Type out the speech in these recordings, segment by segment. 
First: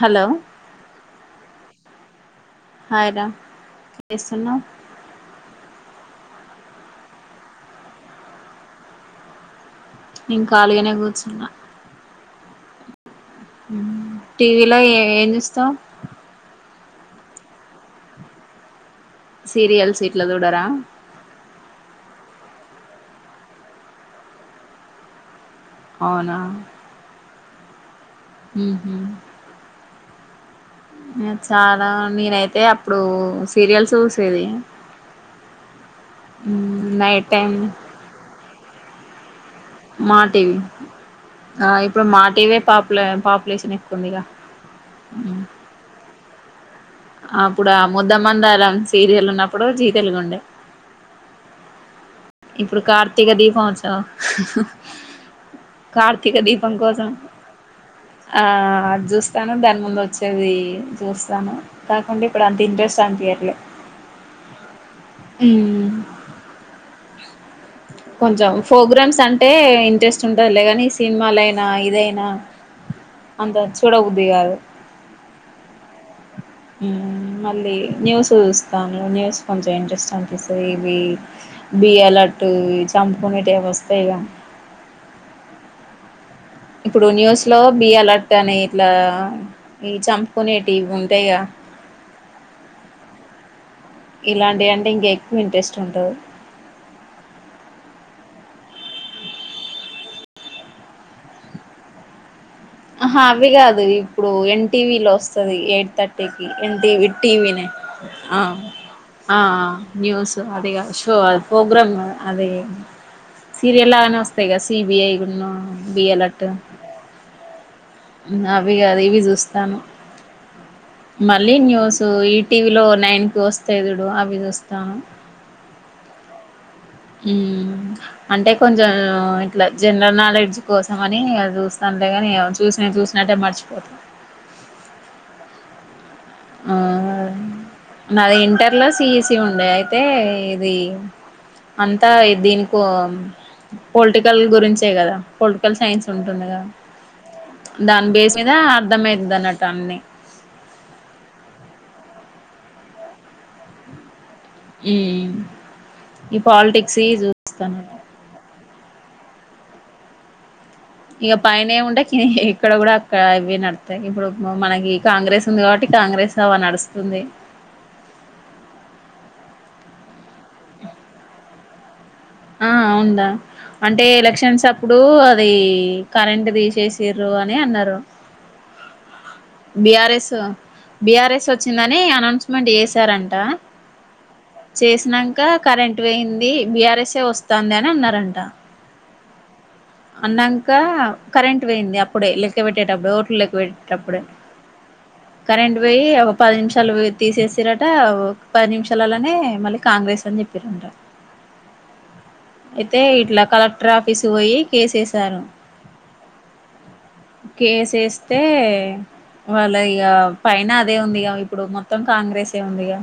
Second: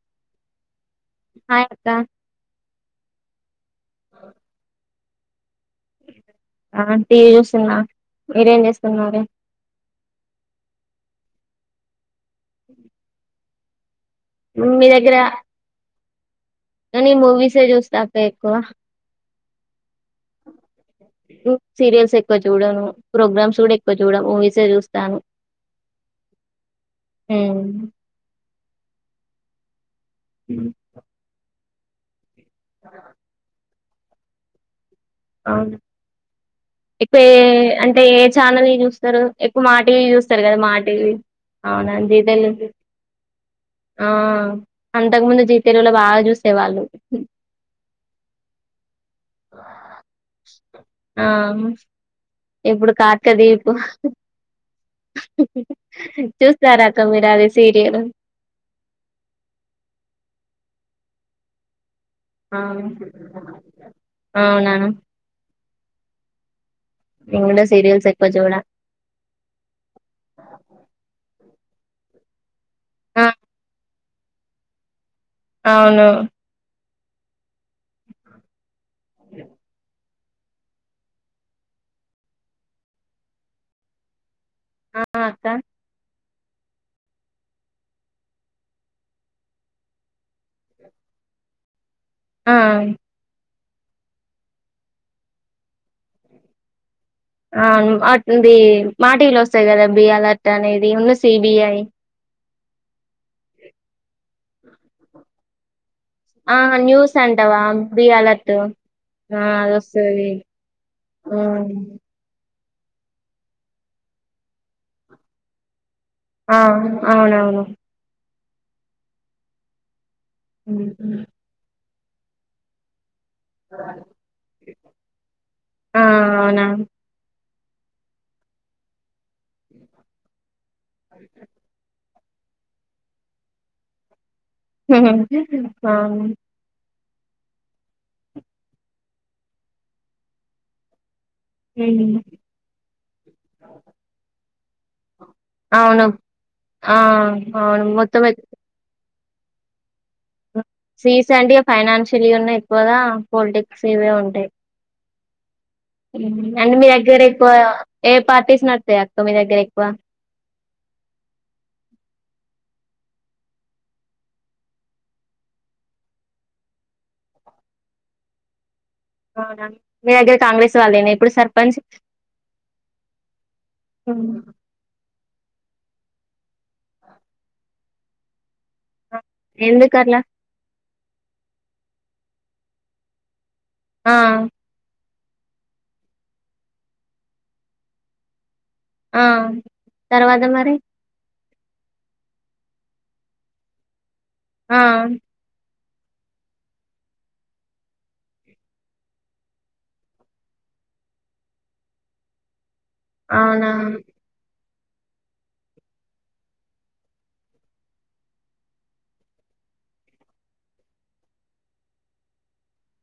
Hello hi అక్క hi రా చేస్తున్నవ్ ఆ టీవి చూస్తున్నా మీరేం చేస్తున్నారు నెన్ కాలిగానే కూర్చున్నా ఉ టీవీలో ఏ దగ్గర ఏం చూస్తవ్ కానీ మూవీసే చూస్తా అక్క ఎక్కువ సీరియల్స్ ఇట్ల చూడరా సీరియల్స్ ఎక్కువ చూడను ప్రోగ్రామ్స్ కూడా ఎక్కువ చూడ మూవీసే చూస్తాను అవునా హు ఉ హూ ఉ చాలా నేనైతే అప్పుడు సీరియల్స్ చూసేది అవునా ఎక్కు నైట్ ఏ టైం అంటే ఏ ఛానల్ వి చూస్తరు ఎక్కువ మా టివి చూస్తరు కదా మా టివి ఆ అవునా ఇప్పుడు జీ మా టీవీ తెలుగు పాపుల పాపులేషన్ ఎక్కువ ఆ ఉందిగా అంతకు ముందు మ్మ్. జీ తె తెలుగుల బాగా చూసే వాళ్ళు అప్పుడు ఆ ముద్దమందారం సీరియల్ ఉన్నప్పుడు జీ తెలుగు ఉండే ఆహా ఇప్పుడు కార్తీక దీపం కార్తీకదీపం ఉత్సవం కార్తీక దీపం చూస్తారా అక్క కోసం మీరు అది సీరియల్ అది చూస్తాను దాని ముందు వచ్చేది చూస్తాను కాకుంటే ఇప్పుడు అంత ఇంట్రెస్ట్ అనిపియట్లే అవునా నెన్ కూడా సీరియల్స్ ఎక్కువ కొంచెం చూడ ప్రోగ్రామ్స్ అంటే ఇంట్రెస్ట్ ఉంటదిలే కాని సినిమాలైనా ఇదైనా ఆ అంత చూడ బుద్ధి కాదు అవును ఉమ్ మళ్ళీ న్యూస్ చూస్తాను న్యూస్ కొంచెం ఇంట్రెస్ట్ అని పిస్తది ఇవి బి అలెర్ట్ చంపుకునేటివి అవి వస్తాయి గా ఆ అక్క ఇప్పుడు న్యూస్ లో బి అలర్ట్ అని ఇట్లా ఈ చంపుకునేటివి ఉంటాయిగ ఆ ఇలాంటియి అంటే ఇంక ఎక్కువ ఇంట్రెస్ట్ ఉంటది అ అవును అది మాటీవిలో వస్తాయి కదా బి అలర్ట్ అనేదిను సిబిఐ ఆహా అవి కాదు ఇప్పుడు ఎన్టీవీలో వస్తది ఎయిట్ థ ర్టీకి ఆ ఎన్ టీవి, న్యూస్ టీవి అంటావా నైన్ బి ఆ అలర్ట్ ఆ అది వస్తది న్యూస్ అది కాదు షో ఉమ్, ప్రోగ్రామ్ అది సీరియల్ లాగానే వస్తాయి కదా సీబిఐను బిఅలర్ట్ ఆ అవునవును అవి కాదు ఇవి చూస్తాను ఉ హూ మళ్ళీ న్యూస్ ఈ టీవీలో నైన్ కి వస్తాయి చూడు అవి చూస్తా ఆ అవునా ఉమ్ అంటే కొంచెం ఇట్లా జనరల్ నాలెడ్జ్ కోసం అని అవి చూస్ తంలే గానీ చూసినవి చూసినట్టే మర్చిపోత అవును ఆ నాది ఇంటర్ లో సిఈసి ఉండే అయితే ఇది అంతా ఉమ్, దీనికో పొలిటికల్ గురించే కదా పొలిటికల్ అవును సైన్స్ ఉంటుండా కదా ఆ అవును దాని మొత్తం బేస్ మీద అర్థమయింది అన్నట్టు అన్ని సి ఈ సి అంటే ఫైనాన్షియల్ ఉన్నా ఎక్కువగా పొలిటిక్స్ ఇవే ఉంటాయి ఉమ్ ఉ ఈ అంటే మీ పాలిటిక్స్ దగ్గర ఎక్కువగా చూస్తాను ఏ పార్టీస్ నడుత్తాయి అక్క మీ దగ్గర ఎక్కువ ఇగ పైన ఏ ఉంటే ఇక్కడ కూడా అక్కడ అవే నడుత్తాయ్ ఇప్పుడు మనకి కాంగ్రెస్ ఉంది కాబట్టి కాంగ్రెస్ నావా నడుస్తుంది అవునా మీ దగ్గర కాంగ్రెస్ వాళ్ళేనా ఇప్పుడు సర్పంచ్ ఆ అవును రా అంటే ఎలక్షన్స్ అప్ ప్పుడు అది కరెంట్ తీసేసిర్రు అని అన్నారు ఎందుకు అట్లా బిఆర్ఎస్ బిఆర్ఎస్ వచ్చిందని అనౌన్స్మెంట్ చేసారంట ఆ చేసినంక కరెంట్ పోయింది బిఆర్ఎస్ ఏ వస్తంది అని అన్నారంట ఆ తర్వాత అన్నంక మరి కరెంట్ పోయింది అప్పుడే లెక్క పెట్టేటప్పుడే ఓట్లు లెక్క పెట్టేటప్పుడే ఆ కరెంట్ పోయి ఒక పది నిమిషాలు తీసేసిర్రు ఆట ఒక పది నిమిషాలలోనే మళ్ళీ కాంగ్రెస్ అని చెప్పారు ప్పిర్రు అంట [inaudible] అయితే ఇట్లా అవునా కలెక్టర్ ఆఫీసు పోయి కేసు వేసారు [inaudible] కేస్ వేస్తే వాళ్ళ ఇగ పైన అదే ఉందిగా ఇప్పుడు మొత్తం కాంగ్రెస్ ఏ ఉందిగా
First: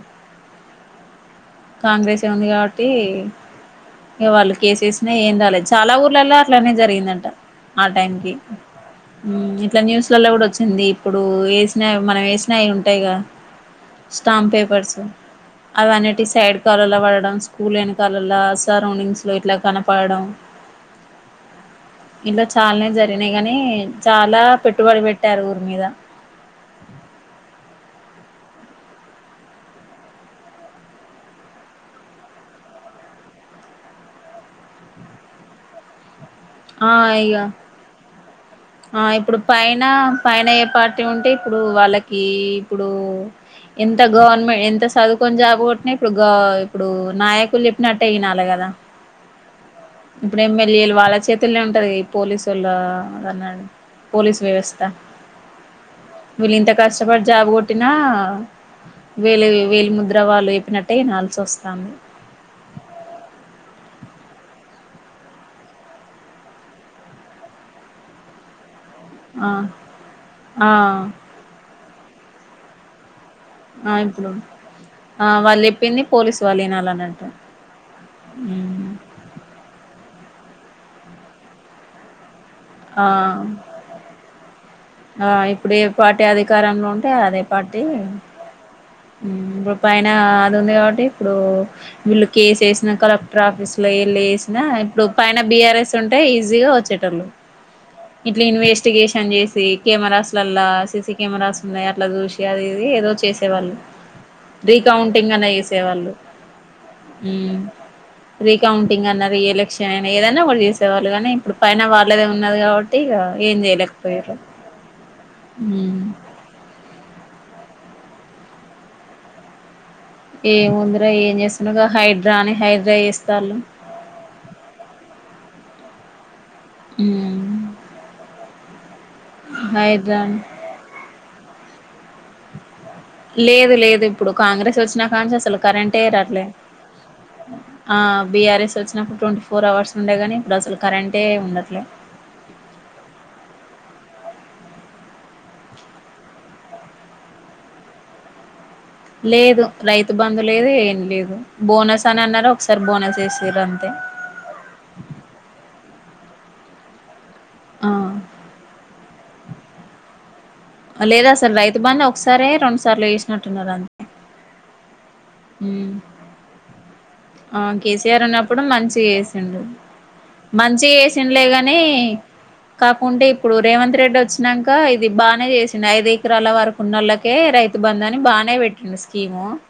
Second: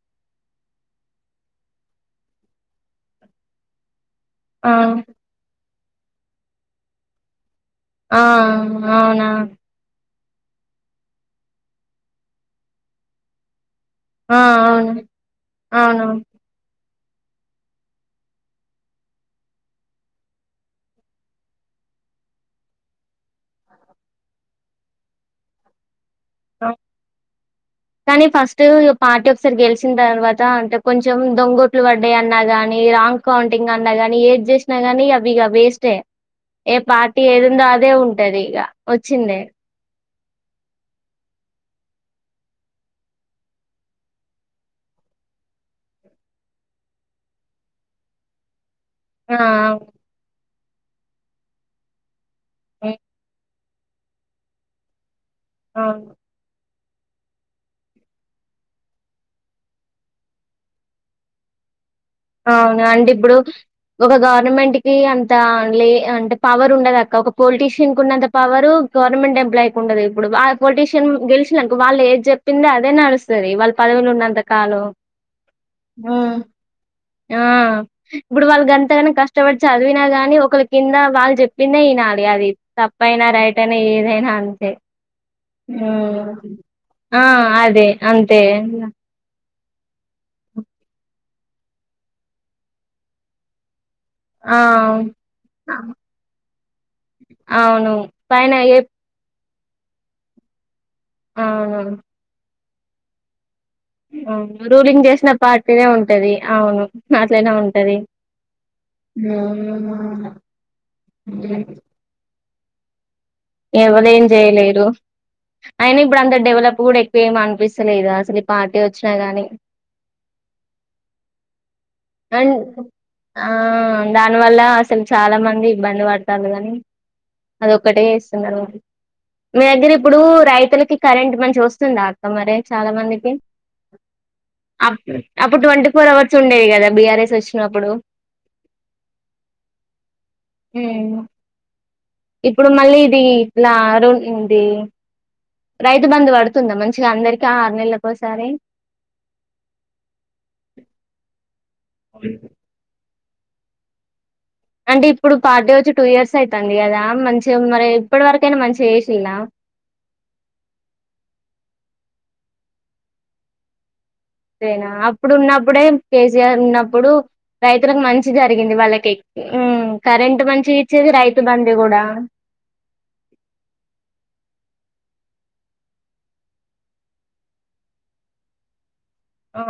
కాంగ్రెస్ ఏ ఉంది కాబట్టి ఇగ వాళ్ళు ఆ కేసేసిన ఏం రాలేదు చాలా ఊర్లలో అట్లనే జరిగిందంట ఆ టైంకి అవునా ఉమ్ ఇట్లా న్యూస్లలో కూడా వచ్చింది ఇప్పుడు వేసినవి మనం వేసినవి అవి ఉంటాయిగా ఆ స్టాంప్ అవును పేపర్స్ అవును అవిన్నిటి సైడ్ కాలవలో పడడం స్కూల్ వెనకాలాలా సరౌండింగ్స్ లో ఇట్లా కనపడడం ఇంట్లో చాలానే జరిగినాయి గాని చాలా పెట్టుబడి పెట్టారు ఊరి మీద ఆ కానీ ఫస్ట్ పార్టీ ఒకసారి గెలిచిన తర్వాత అంటే కొంచెం దొంగొట్లు పడ్డ అన్నా కానీ రాంగ్ కౌంటింగ్ అన్నా గానీ ఏది చేసినా కాని అవి ఇగ వేస్టే ఏ ఆ పార్టీ ఏది ఇగ ఉందో అదే ఉంటది ఇగ ఆ ఇప్పుడు పైన పైన ఏ పార్టీ ఉంటే ఇప్పుడు వాళ్ళకి ఇప్పుడు ఎంత గవర్నమెంట్ ఎంత చదువుకుని జాబు కొట్టిన ఇప్పుడు ఇప్పుడు నాయకులు నట్టే వినాలి కదా ఆ ఇప్పుడు ఎమ్మెల్యేలు వాళ్ళ చేతుల్లో ఉంటది పోలీసు వోళ్ళ అన్నా పోలీస్ వ్యవస్థ అవును వీళ్ళు ఇంత కష్టపడి జాబ్ కొట్టినా వేలు వేలు ముద్ర వాళ్ళు చేప్పినట్టే వినాల్సి వస్తంది ఔనాండిబ్బుడూ ఒక గవర్నమెంట్ కీ అంతా లే అండ్ పవర్ ఉండదక్క ఒక పొలిటీషియిన్ కున్నంత పవరూ గవర్నమెంట్ ఆ ఎంప్లాయ్కుండదు ఇప్పుడు వా ఆ పొలిటీషియన్ గెలిచినాంక్ వాళ్లేద్ జెప్పింద్ అదే నడుస్ త్తది వాళ్ ఆ ఇప్పుడు పదవులున్నంతకాలో ఉమ్ లేనాలనంట్ర ఆఁ ఇప్పుడు వాళ్ళగంతగన కష్టపడి చదివినా గానీ ఒకళ్ళ కిందా వాళ్ జెప్పిందే యినాలి అవీబ్ ఆ తప్పైనా రైట్ ఐనా ఏధైనా అంతే ఆ ఇప్పుడు ఏ పార్టీ ఊఁ అధికారంలో ఉంటే ఆఁ అదే అంతే ఊఁ ఇప్పుడు పైనా అదుంది కాబట్టీ ఇప్పుడూ వీళ్ళు కేసేసిన కలెక్టర్ ఆఫీస్ ఇల ఆ ఎల్లేసినా ఇప్పుడు పైన బిఆర్ఎస్ ఉంటే ఈజీగా వచ్చేటోళ్ళు అవును ఇట్లి పైన ఏ ఇన్వెస్టిగేషన్ జేసీ కెమెరాస్లల్లా సీసిక్ కెమెరాస్ ఉన్నయ్ అవును అట్లా జూసి అది ఇది ఏదో చేసేవాళ్ళు రూలింగ్ జేసిన రీకౌంటింగ్ అన్నా పార్టీనే చేసేవాళ్ళు ఉంటది ఔను అట్లనే ఉంటది రీకౌంటింగ్ అన్న రీ ఎలక్షన్ ఐనా ఏదన్న ఒకటి జేసేవాళ్ళు గానీ ఇప్పుడు పైన వాళ్ళదే ఉన్నది కాబట్ టేగా ఏం జేయల్యక్పోయిర్రు తెలేదు ఐన ఇప్పుడంత డెవలప్ గూడెక్కువేం అన్పిస్తలేదూ అసల్ ఈ పార్టీ వచ్చినా గానీ ఏముందిరా ఏం జేస్తున్నగా హైడ్రాని అండ్ హైడ్రయ్ ఆ చేస్తాళ్ళు దాని వల్లా అసల్ చాలా మంది ఇబ్బంది పడతాళ్లు గానీ ఉమ్ మీ హైడ్రా దగ్గరిప్పుడూ అని రైతులకి కరెంట్ మంచి గొస్తుందా అక్క మరే చాలా మంది లేదు లేదు ఇప్పుడు కాంగ్రెస్ అప్ వచ్చినా కాంచి అసలు అప్పుడ్ ట్వంటీ ఫోర్ అవర్స్ ఉండేది గదా బిఆర్ఎస్ వచ్చిన ఆఁ బీఆర్ఎస్ వచ్చినప్పుడు ట్వంటీ ఫోర్ అవర్స్ ఉండే గానీ ఇప్పుడ్ అసల్ ఉమ్. కరెంటే ఉండట్లే ఇప్పుడు మళ్ళీ ఇదీ ఇట్లా రూ యిందీ రైతు బందు బడుతుంద మంచిగ అందరికిీ ఆరు నెల్లకోసారీ లేదు రైతు బందు లేదు ఏం లేదు బోనస్ అనన్నారు ఒకసారి బోనస్ ఏసిర్రు అంతే అంటే ఇప్పుడు పార్టీ వచ్చి టూ ఇయర్స్ ఐతాంది గదా మంచిగ మరే ఆ ఇప్పుడువరకైనా మంచిగ ఏషిల్లా లేదసల్ రైతు బందు ఒకసారే రొండు సార్లో ఏసినట్టున్నారు అంత్ తేనా అప్పుడు ఉన్నప్పుడే కేసీఆర్ ఉన్నప్పుడూ ఆ రైతులకు కేసీఆర్ మంచి ఉన్నప్పుడు జరిగింది మంచిగా వాళ్ళకీ చేసిండు ఉమ్ కరెంటు మంచి మంచిగా గిచ్చేది రైతు చేసిండ్లే బందీ గాని గుడా కాకుంటే ఇప్పుడు రేవంత్ రెడ్డొచ్చినాంకా ఇది బానే జేసింద్ ఐదు ఎకరాల వరకున్నోళ్ళక్ కే రైతు బందని బానే బెట్టిండు స్కీమూ ఆ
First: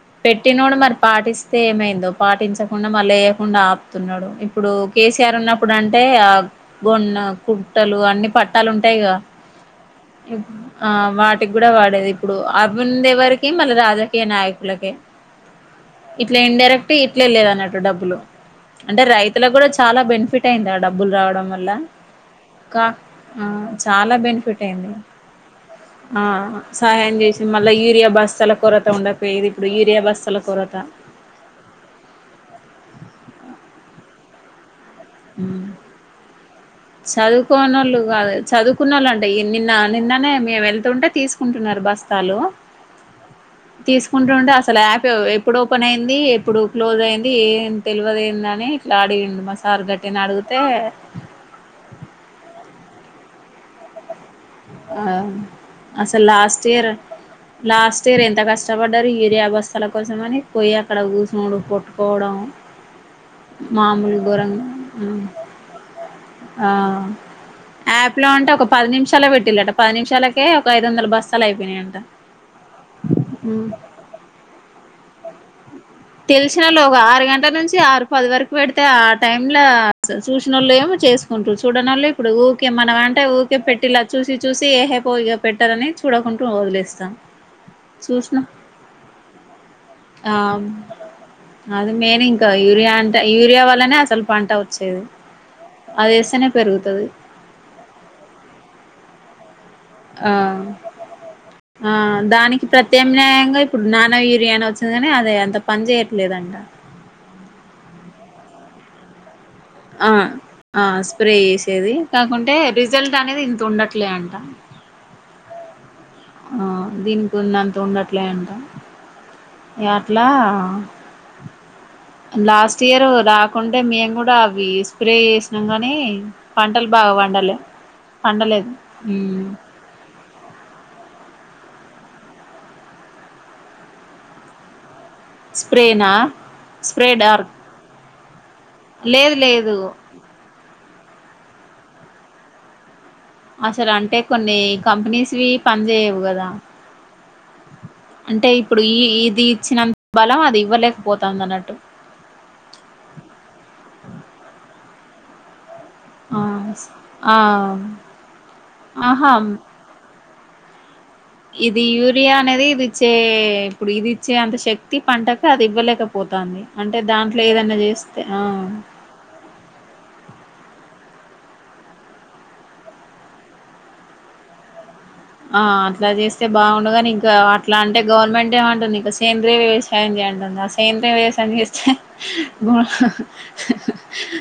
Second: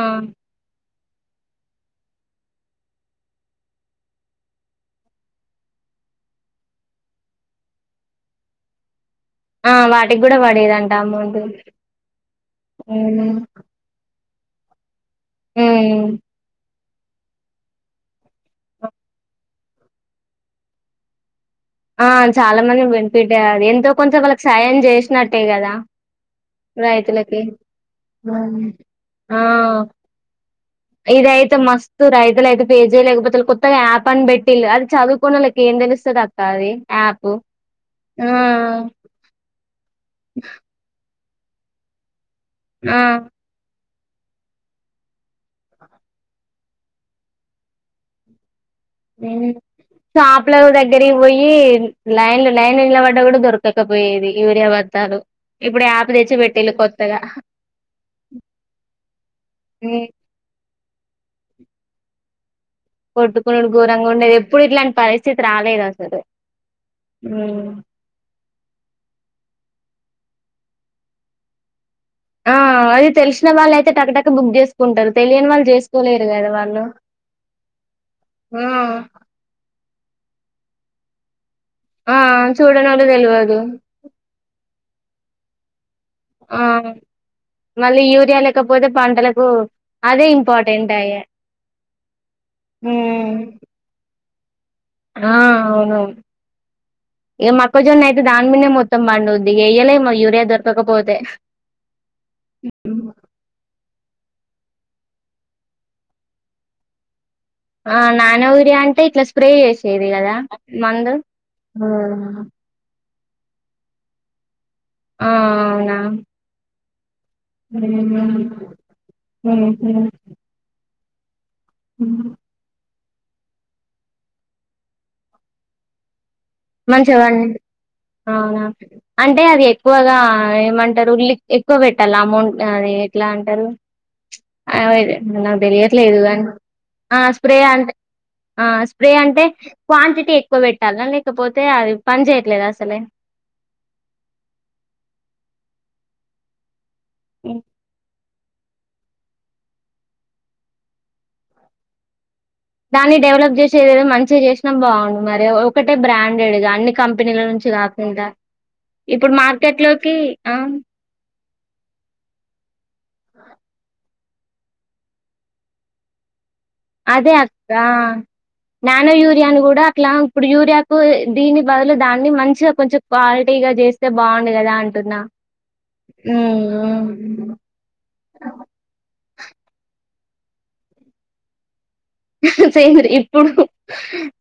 ఆ పెట్టినోడ్ మర్ పాటిస్ తే ఏమైందో పాటించకుండ మళ్లేయకుండ ఆపుతున్నడు ఇప్పుడూ కేసీఆర్ ఉన్నప్పుడంటే ఆక్ గొన్నా కుట్టలు అన్ని పట్టాలుంటయ్ గా ఆ వాటికి కూడా పడేదంట ఆఁ అమౌంట్ వాటిక్ గుడ వాడేది ఇప్పుడూ ఉమ్ అవిందెవరికీ మళ్ళ రాజాక్ కే నాయకులకే ఉమ్ ఇట్ల ఇండైరెక్టు ఇట్లే లేదన్నట్టు డబ్బులు అంటే రైతులక్ గుడ చాలా బెనిఫిట్ అయిందా డబ్బుల్ రావడం వల్ల ఆఁ చాలా మంది కా బెన్ఫిటే ఆ అది ఎంతో చాలా కొంత వాళ్ళక్ సాయం జేసినట్టే గదా ఆఁ సాయం జేసి మళ్ళ యూరియా బస్తాల కొరత ఉండకపోయేదీ ఇప్పుడు యూరియా బస్తాల కొరత ఇదయితే మస్తూ రైతులైతే పే జేయలేకబోతుల్ కొత్తగా యాప్ అన్ బెట్టిల్ అది చదువు కోనలకి మ్ ఏం దెలుస్తదక్క అదీ యాపు చదువుకోనోళ్ళు కాదు చదువుకున్నోళ్ళు అంటే నిన్న నిన్ననే మేము వెళ్తుంటే తీసుకుంటున్నారు బస్తాలు ఆ తీసుకుంటు ఉంటే అసలు యాప్ ఎప్పుడు ఓపెన్ అయింది ఎప్పుడు క్లోజ్ అయింది ఏం తెలవదెందని లాడిండు మా సార్ గట్టిగనె అడుగితే పోయ్యి లైను లైన్ల నిలబడ్డ కూడా దొరకు దొరకకపోయేది ఆ యూరియాబత్తాలు ఇప్పుడు అప్ అసలు తెచ్చి లాస్ట్ పెట్టేళు ఇయర్ కొత్తగా లాస్ట్ ఇయర్ ఎంత కష్టపడ్డారు ఈయూరియా బస్థల ఉమ్, కోసం అని పోయి అక్కడ కూసునుడు కోట్టుకోవడం కొట్టుకునుడు గోరంగా ఉండేది ఎప్పుడు ఇట్లాంటి పరిస్థితి రాలేదు అసలు ఆ ఉమ్. ఆప్ ప్లో అంట ఒక పది నిమిషాలే పెట్టిళట పది నిమిషాలకే ఒక ఐదు వందల బస్తాలు అయిపోనాయియంట ఆ అది తెలిసిన వాళ్ళు అయితే టక్కటక బుక్ చేసు తెలిసినోళ్ళు ఒక ఆరు గంటల నుంచి ఆరు పది వరకు పెడితే ఆ టైం ఇంలా చూసినోళ్లు ఏమో చేసుకుంటరు చూడనోళ్ళు ఆ ఇప్పుడు ఊకే మనం చూడనోళ్ళు అంటే ఊకే తెల్వదు పెట్టిలా చూసి చూసి ఏహే పో ఇ పెట్టారని చూడకుంట వదిలేస్తాం చూసిన పోతే పంటలకు అదే ఆ ఇంపార్టెంట్ అయ్యే అది మెయిన్ ఇంకా యూరియా అంటె యూరియా వల్లనే అసలు పంట అవుత [unintelligible] అదేస్తనే పెరుగుతది ఈ మొక్కజొన్న అయితే దాని మీదనే మొత్తం పండుద్ది ఇగ వయ్యలేం ఆ ఆ దానికి ప్రత్యామ్నాయంగా ఇప్పుడు నానో యూరియానీ వచ్చింది కానీ అదే అంత పని చేయట్లేదంట ఆ నానో యూరియా అంటే ఇట్ల స్ప్రే చేసే ఆ ఆ స్ప్రే చేసేది కాకుంటే రిజల్ట్ అనేది ఇంత ఉండట్లే అంట ఆ అవునా ఆ దీనికున్ననంత అంత ఉండట్లే అంటా ఇగ అట్లా ఉ లాస్ట్ ఇయరు రాకుంటే మేము కూడా అవి స్ప్రే చేసినాం కనీ పంటలు బాగా మంచిగా వండలే పండి అవునా పండలేదు అంటే అది ఎక్కువగా ఏమంటారు ఉల్లి ఎక్కువ పెట్టాల అమౌంట్ అది ఎట్లా అంటారు అదే నాకు స్ప్రేనా తెలియట్లేదు కా ఆ స్ప్రే అంతె ఆ స్ప్రే లేదు అంటే లేదు క్వాంటిటీ ఎక్కువ పెట్టాలా లేక లేకపోతే అది పని చేయట్లేద అసలే అసలు అంటే కొన్ని కంపెనీస్వి పని చేయ్యవు కదా ఉ అంటే ఇప్పుడు ఈ ఇది ఇచ్చినంత బలం అది ఇవ్వలేకపోతాంది అన్నట్టు దాన్ని డెవలప్ చేసేదదో మంచిగా చేసినా బాగుండు మరి ఒక్కటే ఆ బ్రాండెడ్గా అన్ని ఆ కంపెనీల నుంచి కాకుండా ఆహా ఇప్పుడు మార్కెట్లోకి ఆ ఇది యూరియా అనేది ఇదిచ్చే ఇప్పుడు ఇదిచ్చే అంత శక్తి పంటకు అది ఇవ్వలేకపో పోతుంది అంటే అదే దాంట్లో అక్క ఏదైనా చేస్తే ఆ నానో యూరియాను కూడా ఇట్లా ఇప్పుడు యూరియాకు దీని బదులు దాన్ని మంచిగా కొంచెం క్వాలిటీగా చేస్తే బాగుండు కదా అంటున్నా ఆ అట్లా చేస్తే హ్మ్. బాగుండుగాని ఇంకా హ్మ్. అట్లాంటే గవర్నమెంటే అంటుంది ఇక సేంద్రీయ వ్యవసాయం చేయంటుంది ఆ సేంద్రీయ వ్యవసాయం చేస్తే సేంద్రియ ఇప్పుడు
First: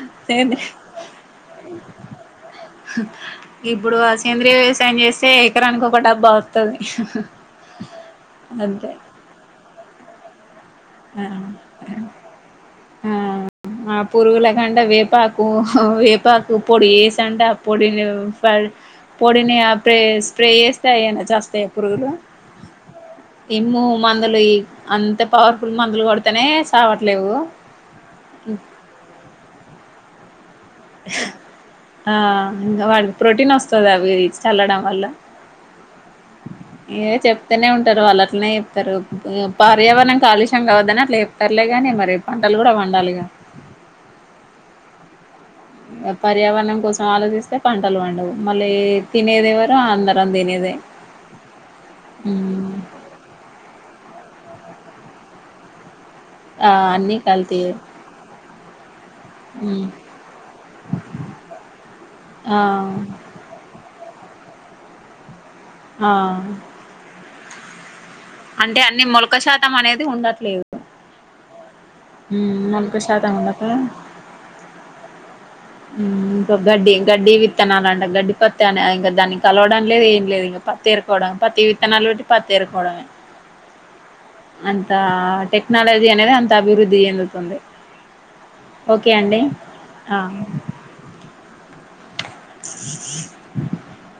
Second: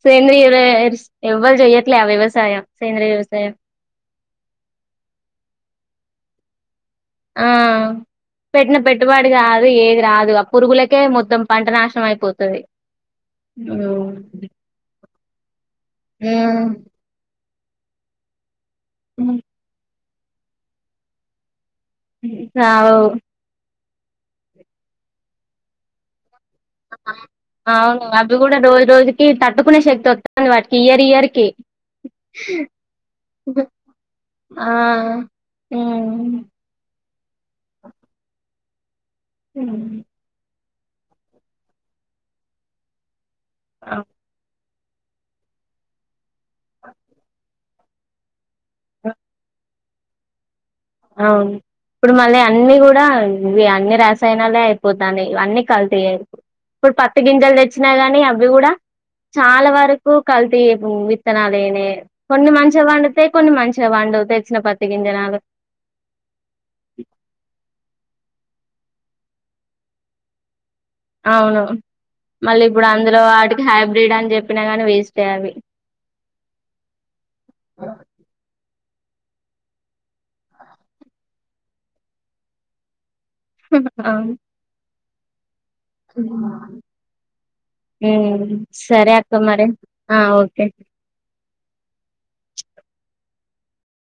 సేంద్రియ సేంద్రీయ వ్యవ ఎవ్వరు చెయ్యట్లే ఆ వ్యవసాయం. సేంద్రియ వ్యవసాయం ఇప్పుడు ఆ సేంద్రియ వ్యవసాయం చేస్తే ఎకరానికి ఒక డబ్బా వస్తది. ఆ పెట్టిన అంతే పెట్టుబడి కాదు ఏది రాదు ఆ పురుగుల కే మొత్తం ఆ పంట నాశనం అయిపోతది. ఆ ఆ పురుగులకంట వేపాకు వేపాకు పొడి ఏసంట పొడిను ఫ పొడిని ఆ ప్రే స్ప్రే చేస్తే అయేనా చస్తయి. పురుగులు అవు ఎమో మందులు ఇయి అంత పవర్ ఫుల్ మందులు కొడితనే సావట్లేవు. అవును అవి కూడా రోజు రోజుకి తట్టుకునే శక్తి వత్తాంది వాటికి ఇయర్ ఇయర్కి. ఆ ఇంగా వాటికి ప్రోటీన్ వస్తది అవి ఆ చల్లడం వల్ల. ఏ చెప్తనే ఉంటరు వాళ్ళట్నే చెప్తరు. పర్యావరణం కాలుష్యం కావద్దని అట్లా చేప్తరులేగానీ మరి పంటలు కూడా పండాలిగా. ఆ పర్యావరణం కోసం ఆలోచిస్తే పంటలు పండవు. మళ్ళీ తినేది ఎవరు అందరం తినేదే. అవును ఇప్పుడు మళ్ళీ హ్మ్ అన్ని కూడా ఇవి అన్ని రసాయినాలే అయిపోతాన్నయి ఇవన్నీ కల్తీయే. ఆ ఇప్పుడు అన్నీ పత్తి గింజలు కల్తీయే తెచ్చినా గానీ అవి కూడా చాలా హ్మ్ వరకు కల్తీ విత్తనాలేనే కొన్ని ఆ మంచిగా పండుతయి కొన్ని మంచిగా పండవు తెచ్చిన పత్తి గింజనాలు. ఆ అంటే అన్ని మొలక శాతం అనేది ఉండట్లేదు. అవును హ్మ్ మళ్ళీ ఇప్పుడు మొలక అందులో శాతం వాటికి ఉండక హైబ్రిడ్ అని చెప్పినా కానీ వేస్టే అవి. హ్ ఇంకా గడ్డి గడ్డి విత్తనాలంట గడ్డి పత్తి అనే ఇంకా దాన్ని కలవడం లేదు ఏం లేదు ఇగ పత్తి రుకోవడమే పత్తి విత్తనాలు పెట్టి పత్తి ఎరుకోవడమే. హ్ అవును. అంత టెక్నాలజీ అనేది అంత అభివృద్ధి చెందుతుంది. సరే ఓకే అక్క అండి మరి ఆ ఓకే.